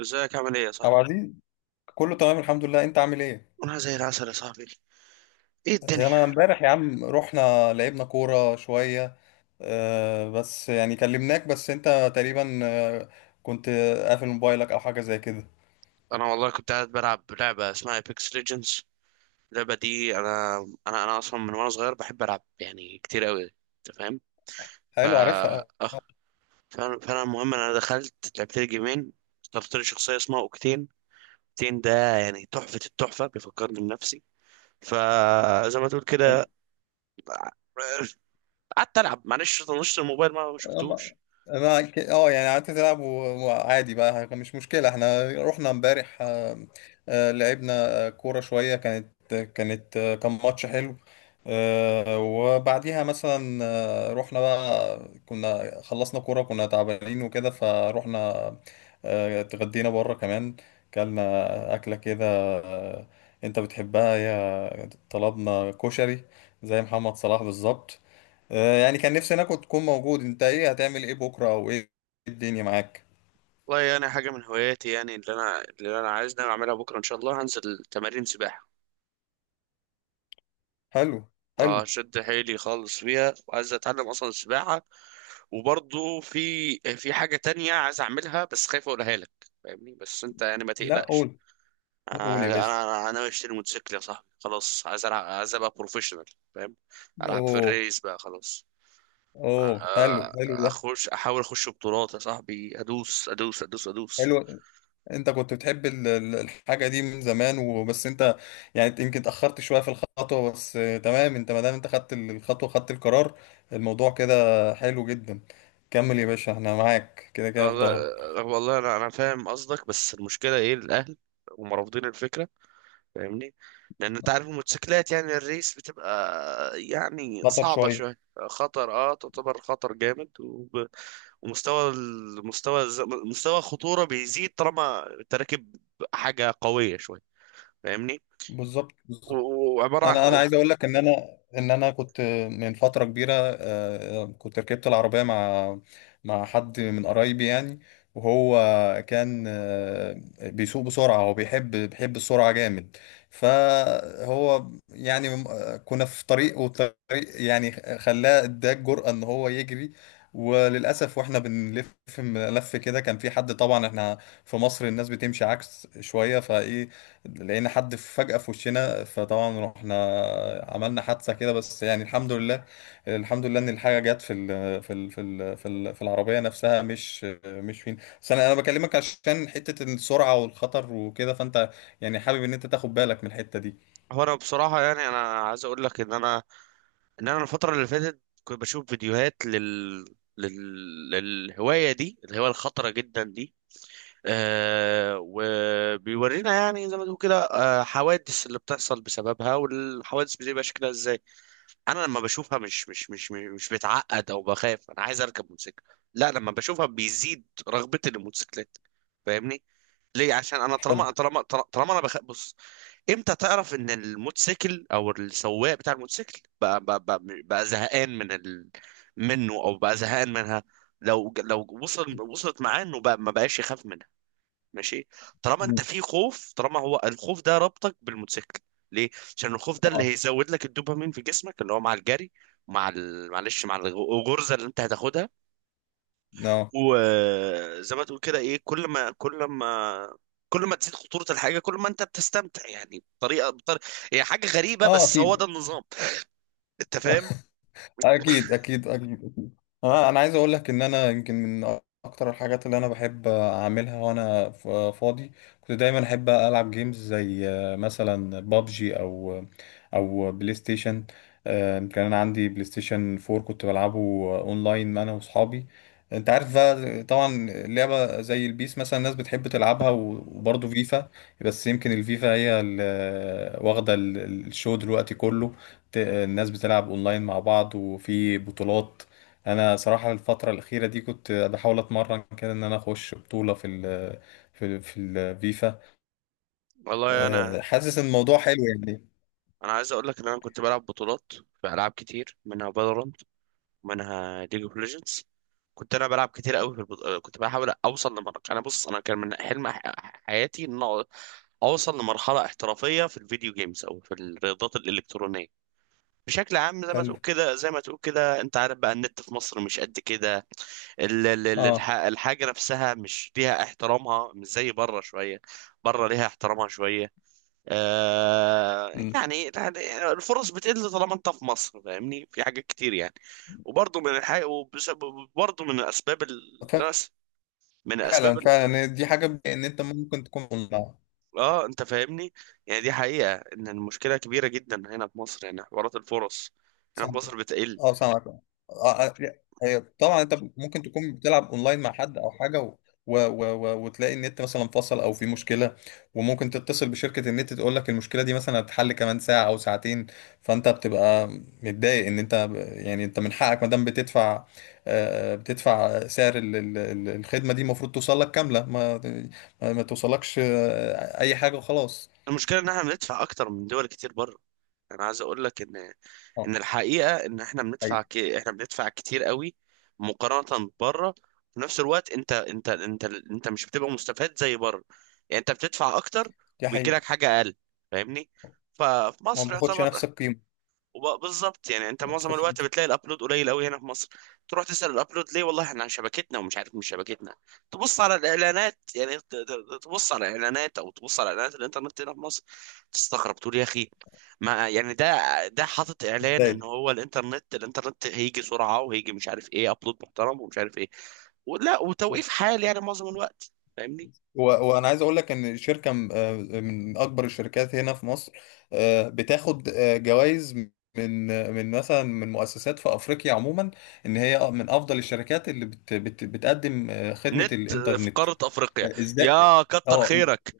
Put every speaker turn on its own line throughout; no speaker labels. ازيك عامل ايه يا
عبد
صاحبي؟
العزيز، كله تمام الحمد لله. انت عامل ايه؟
انا زي العسل يا صاحبي. ايه
انا
الدنيا؟
امبارح يا عم رحنا لعبنا كورة شوية. بس يعني كلمناك بس انت تقريبا كنت قافل موبايلك او حاجة زي كده.
انا والله كنت قاعد بلعب لعبه اسمها ايبكس ليجندز. اللعبه دي انا، انا اصلا من وانا صغير بحب العب يعني كتير قوي. انت فاهم؟ ف
حلو، عارفها.
اه فانا فأنا المهم انا دخلت لعبت لي جيمين. اخترت لي شخصيه اسمها اوكتين. اوكتين ده يعني تحفه، التحفه بيفكرني بنفسي. فزي ما تقول كده قعدت العب، معلش طنشت الموبايل ما
أما
شفتوش.
انا يعني قعدت تلعب وعادي بقى، مش مشكله. احنا رحنا امبارح، لعبنا كوره شويه. كان ماتش حلو، وبعديها مثلا رحنا بقى. كنا خلصنا كوره، كنا تعبانين وكده، فروحنا اتغدينا بره كمان. كلنا اكله كده، آه، انت بتحبها. يا طلبنا كشري زي محمد صلاح بالظبط. يعني كان نفسي انا، كنت تكون موجود. انت ايه هتعمل ايه بكره او ايه الدنيا معاك؟
والله يعني حاجة من هواياتي، يعني اللي أنا عايز ناوي أعملها بكرة إن شاء الله، هنزل تمارين سباحة.
حلو حلو.
أشد حيلي خالص فيها وعايز أتعلم أصلا السباحة. وبرضه في حاجة تانية عايز أعملها بس خايف أقولها لك. فاهمني؟ بس أنت يعني ما
لا
تقلقش.
قول،
آه،
قول يا
أنا
باشا.
أنا أنا ناوي أشتري موتوسيكل يا صاحبي، خلاص عايز ألعب، عايز أبقى بروفيشنال. فاهم؟ ألعب في
اوه
الريس بقى خلاص. أ- أ-
اوه، حلو، حلو ده.
أخش، أحاول أخش بطولات يا صاحبي. أدوس أدوس أدوس أدوس.
حلو. انت كنت بتحب الحاجه دي من زمان وبس انت يعني يمكن اتاخرت شويه في الخطوه، بس تمام. انت ما دام انت خدت الخطوه، خدت القرار، الموضوع كده حلو جدا. كمل يا باشا، احنا معاك كده كده في ظهرك.
والله انا فاهم قصدك، بس المشكله ايه؟ الاهل هم رافضين الفكره. فاهمني؟ لان انت عارف الموتوسيكلات يعني الريس بتبقى يعني
خطر
صعبه
شويه.
شويه. خطر، اه تعتبر خطر جامد. ومستوى، مستوى الخطوره بيزيد طالما انت راكب حاجه قويه شويه. فاهمني؟
بالظبط بالظبط.
وعباره عن
انا
هو.
عايز اقول لك ان انا كنت من فتره كبيره، كنت ركبت العربيه مع حد من قرايبي يعني. وهو كان بيسوق بسرعه، هو بيحب السرعه جامد. فهو يعني كنا في طريق، والطريق يعني خلاه اداه الجرأه ان هو يجري. وللاسف واحنا بنلف لف كده، كان في حد. طبعا احنا في مصر الناس بتمشي عكس شويه، فايه لقينا حد فجأة في وشنا، فطبعا رحنا عملنا حادثة كده. بس يعني الحمد لله، الحمد لله ان الحاجة جت في ال في ال في ال في, ال في العربية نفسها، مش مش فين. بس انا بكلمك عشان حتة السرعة والخطر وكده، فانت يعني حابب ان انت تاخد بالك من الحتة دي.
هو انا بصراحه يعني انا عايز اقول لك ان انا، ان انا الفتره اللي فاتت كنت بشوف فيديوهات للهوايه دي، الهوايه الخطره جدا دي. آه، وبيورينا يعني زي ما تقول كده آه، حوادث اللي بتحصل بسببها، والحوادث بتبقى شكلها ازاي. انا لما بشوفها مش بتعقد او بخاف انا عايز اركب موتوسيكل. لا، لما بشوفها بيزيد رغبتي للموتوسيكلات. فاهمني؟ ليه؟ عشان انا طالما
حلو.
طالما طالما انا بخاف. بص، امتى تعرف ان الموتوسيكل او السواق بتاع الموتوسيكل بقى زهقان من منه او بقى زهقان منها؟ لو لو وصل، وصلت معاه انه بقى ما بقاش يخاف منها. ماشي؟ طالما انت
مم.
في خوف، طالما هو الخوف ده ربطك بالموتوسيكل. ليه؟ عشان الخوف ده اللي
اه
هيزود لك الدوبامين في جسمك، اللي هو مع الجري، مع معلش مع الغرزه اللي انت هتاخدها.
اه
وزي ما تقول كده ايه، كل ما كل ما تزيد خطورة الحاجة، كل ما انت بتستمتع يعني بطريقة، بطريقة. هي حاجة غريبة
اه
بس هو ده النظام. انت فاهم؟
اكيد اكيد. انا عايز اقول لك ان انا يمكن من اكتر الحاجات اللي انا بحب اعملها وانا فاضي، كنت دايما احب العب جيمز زي مثلا بابجي او بلاي ستيشن. كان انا عندي بلاي ستيشن 4 كنت بلعبه اونلاين انا واصحابي. انت عارف بقى طبعا لعبة زي البيس مثلا الناس بتحب تلعبها، وبرضه فيفا. بس يمكن الفيفا هي اللي واخدة الشو دلوقتي كله. الناس بتلعب اونلاين مع بعض وفي بطولات. انا صراحة الفترة الأخيرة دي كنت بحاول اتمرن كده ان انا اخش بطولة في في الفيفا.
والله انا،
أه، حاسس ان الموضوع حلو يعني.
انا عايز اقول لك ان انا كنت بلعب بطولات في العاب كتير، منها فالورانت، منها ليج اوف ليجندز. كنت انا بلعب كتير قوي في كنت بحاول اوصل لمرحله. انا بص، انا كان من حلم حياتي ان اوصل لمرحله احترافيه في الفيديو جيمز او في الرياضات الالكترونيه بشكل عام. زي ما
حلو.
تقول كده، زي ما تقول كده، انت عارف بقى النت في مصر مش قد كده.
اه.
الحاجة نفسها مش ليها احترامها، مش زي بره شوية. بره ليها احترامها شوية. آه،
مم.
يعني يعني الفرص بتقل طالما انت في مصر، فاهمني؟ في حاجات كتير يعني. وبرضه من الحاجة، وبرضه من الاسباب، الناس، من اسباب
فعلا فعلا، دي حاجة. ان انت ممكن تكون اونلاين.
اه انت فاهمني. يعني دي حقيقة ان المشكلة كبيرة جدا هنا في مصر، يعني حوارات الفرص هنا في
سامعك،
مصر بتقل.
اه سامعك اه. لا، هي طبعا انت ممكن تكون بتلعب اونلاين مع حد او حاجه وتلاقي النت مثلا فصل او في مشكله. وممكن تتصل بشركه النت تقول لك المشكله دي مثلا هتتحل كمان ساعه او ساعتين. فانت بتبقى متضايق ان انت يعني انت من حقك ما دام بتدفع، بتدفع سعر الخدمه دي، المفروض توصل لك كامله. ما توصلكش اي حاجه وخلاص.
المشكله ان احنا بندفع اكتر من دول كتير بره. انا عايز اقول لك ان،
اه.
ان الحقيقه ان احنا
حقيقي.
احنا بندفع كتير قوي مقارنه بره. في نفس الوقت انت، انت مش بتبقى مستفاد زي بره. يعني انت بتدفع اكتر
دي
وبيجي
حقيقه.
لك حاجه اقل. فاهمني؟ ففي
ما
مصر
بتاخدش نفس
يعتبر،
القيمه.
بالظبط. يعني انت
ما
معظم
بتاخدش
الوقت
نفس.
بتلاقي الابلود قليل قوي هنا في مصر. تروح تسأل الابلود ليه، والله احنا عن شبكتنا ومش عارف مش شبكتنا. تبص على الاعلانات، يعني تبص على الاعلانات او تبص على اعلانات الانترنت هنا في مصر تستغرب، تقول يا اخي، ما يعني ده، ده حاطط اعلان ان
ازاي؟
هو الانترنت، الانترنت هيجي سرعة وهيجي مش عارف ايه، ابلود محترم ومش عارف ايه. ولا
و-
وتوقيف حال يعني معظم الوقت. فاهمني؟
وانا عايز اقول لك ان شركه من اكبر الشركات هنا في مصر بتاخد جوائز من مثلا من مؤسسات في افريقيا عموما، ان هي من افضل الشركات اللي بت بت بتقدم خدمه
نت في
الانترنت.
قارة افريقيا،
ازاي؟
يا كتر
اه.
خيرك.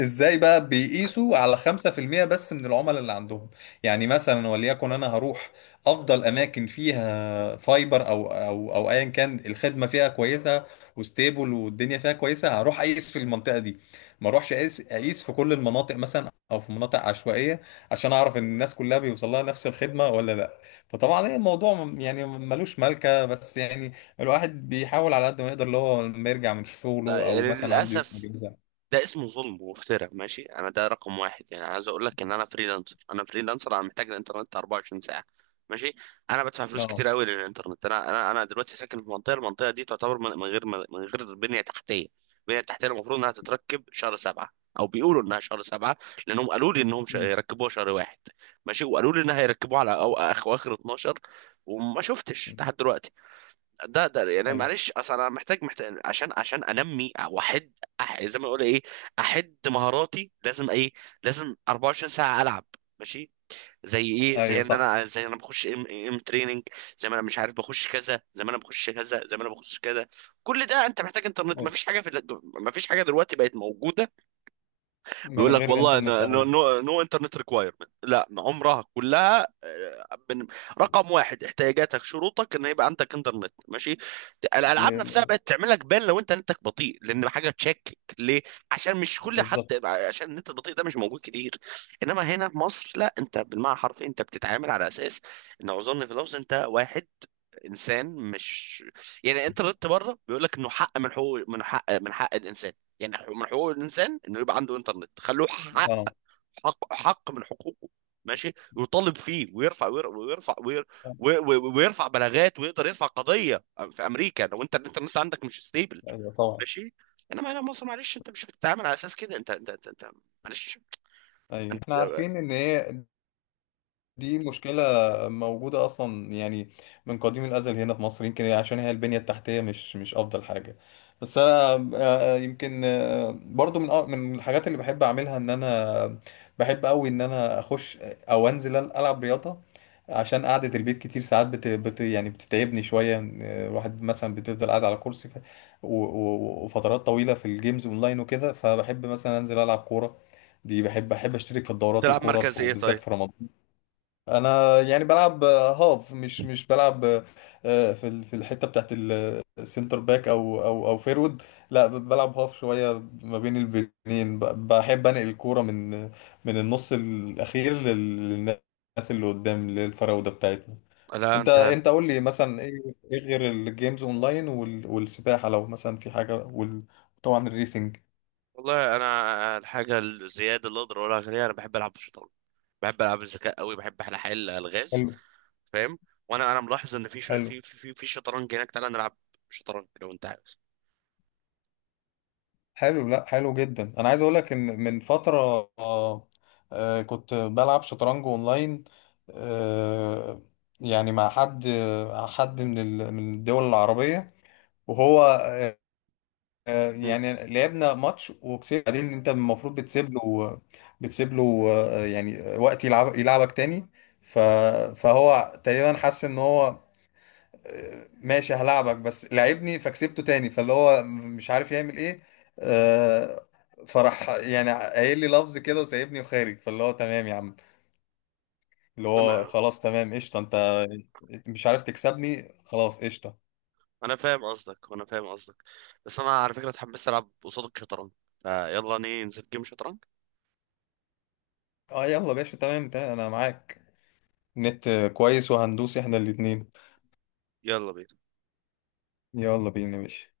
ازاي بقى بيقيسوا على 5% بس من العملاء اللي عندهم؟ يعني مثلا وليكن انا هروح افضل اماكن فيها فايبر او ايا كان الخدمه فيها كويسه وستيبل والدنيا فيها كويسه، هروح اقيس في المنطقه دي. ما اروحش اقيس في كل المناطق مثلا او في مناطق عشوائيه، عشان اعرف ان الناس كلها بيوصل لها نفس الخدمه ولا لا. فطبعا ايه الموضوع، يعني ملوش ملكه، بس يعني الواحد بيحاول على قد ما يقدر، اللي هو لما يرجع من شغله او
يعني
مثلا عنده يوم
للاسف
اجازه.
ده اسمه ظلم وافتراء. ماشي، انا ده رقم واحد، يعني عايز اقول لك ان انا فريلانسر، انا فريلانسر، انا محتاج الانترنت 24 ساعه. ماشي؟ انا بدفع فلوس
نعم.
كتير قوي للانترنت. انا دلوقتي ساكن في منطقه، المنطقه دي تعتبر من، من غير بنيه تحتيه. البنيه التحتيه المفروض انها تتركب شهر سبعة، او بيقولوا انها شهر سبعة لانهم قالوا لي انهم يركبوها شهر واحد. ماشي؟ وقالوا لي انها هيركبوها على او اخر 12 وما شفتش
مم.
لحد دلوقتي. ده ده يعني
ايوه.
معلش اصل انا محتاج، محتاج عشان، عشان انمي واحد زي ما اقول ايه احد مهاراتي. لازم ايه؟ لازم 24 ساعه العب. ماشي؟ زي ايه؟ زي
ايوه
ان
صح.
انا، زي انا بخش ام ام تريننج، زي ما انا مش عارف بخش كذا، زي ما انا بخش كذا، زي ما انا بخش كذا. كل ده انت محتاج انترنت.
أيوة.
مفيش حاجه في مفيش حاجه دلوقتي بقت موجوده.
من
بيقول لك
غير
والله،
انترنت
نو
او
نو, نو انترنت ريكوايرمنت، لا عمرها كلها. رقم واحد احتياجاتك، شروطك ان يبقى عندك انترنت. ماشي؟ الالعاب نفسها
ل-
بقت تعمل لك بان لو انت نتك بطيء لان حاجه، تشكك ليه؟ عشان مش كل حد،
بالظبط.
عشان النت البطيء ده مش موجود كتير. انما هنا في مصر لا، انت بالمعنى حرفيا انت بتتعامل على اساس ان، اعذرني في اللفظ، انت واحد، انسان مش يعني. انت ردت بره بيقول لك انه حق من حقوق، من حق الانسان، يعني من حقوق الانسان انه يبقى عنده انترنت. خلوه حق،
انا.
حق من حقوقه. ماشي؟ يطالب فيه ويرفع، ويرفع بلاغات ويقدر يرفع قضيه. في امريكا لو انت الانترنت عندك مش ستيبل.
ايوه طبعا.
ماشي؟ انما هنا مصر معلش انت مش بتتعامل على اساس كده. انت معلش.
ايوه احنا
انت
عارفين ان هي دي مشكلة موجودة أصلا يعني، من قديم الأزل هنا في مصر، يمكن عشان هي البنية التحتية مش مش أفضل حاجة. بس أنا يمكن برضو من من الحاجات اللي بحب أعملها، إن أنا بحب أوي إن أنا أخش أو أنزل ألعب رياضة، عشان قعدة البيت كتير ساعات يعني بتتعبني شوية. الواحد مثلا بتفضل قاعد على كرسي وفترات طويلة في الجيمز أونلاين وكده، فبحب مثلا أنزل ألعب كورة. دي بحب، أشترك في الدورات،
تلعب
الكورة
مركز ايه
وبالذات
طيب؟
في رمضان. انا يعني بلعب هاف، مش مش بلعب في في الحته بتاعت السنتر باك او فيرود، لا بلعب هاف شويه ما بين البنين. بحب انقل الكوره من النص الاخير للناس اللي قدام، للفراوده بتاعتنا.
لا
انت
انت،
انت قول لي مثلا ايه، إيه غير الجيمز اونلاين والسباحه لو مثلا في حاجه، وطبعا الريسنج.
والله انا الحاجه الزياده اللي اقدر اقولها، غير انا بحب العب بالشطرنج، بحب العاب الذكاء قوي، بحب احلى حل الغاز.
حلو
فاهم؟ وانا ملاحظ ان في ش...
حلو.
في في في شطرنج هناك. تعالى نلعب شطرنج لو انت عاوز.
حلو لا، حلو جدا. انا عايز اقول لك ان من فتره كنت بلعب شطرنج اونلاين، آه، يعني مع حد، حد من من الدول العربيه. وهو
مم.
يعني لعبنا ماتش وكسبت. بعدين انت المفروض بتسيب له، يعني وقت يلعب يلعبك تاني. ف- فهو تقريبا حس ان هو ماشي هلاعبك بس، لعبني، فكسبته تاني، فاللي هو مش عارف يعمل ايه. آه، فراح يعني قايل لي لفظ كده وسايبني وخارج، فاللي هو تمام يا عم، اللي هو
لما-
خلاص تمام قشطه. انت مش عارف تكسبني، خلاص قشطه.
انا فاهم قصدك، وانا فاهم قصدك. بس انا على فكره اتحمست العب قصادك شطرنج. فيلا ننزل جيم شطرنج.
اه يلا يا باشا، تمام تمام، انا معاك. نت كويس وهندوس احنا الاتنين.
يلا بينا.
يلا بينا يا باشا.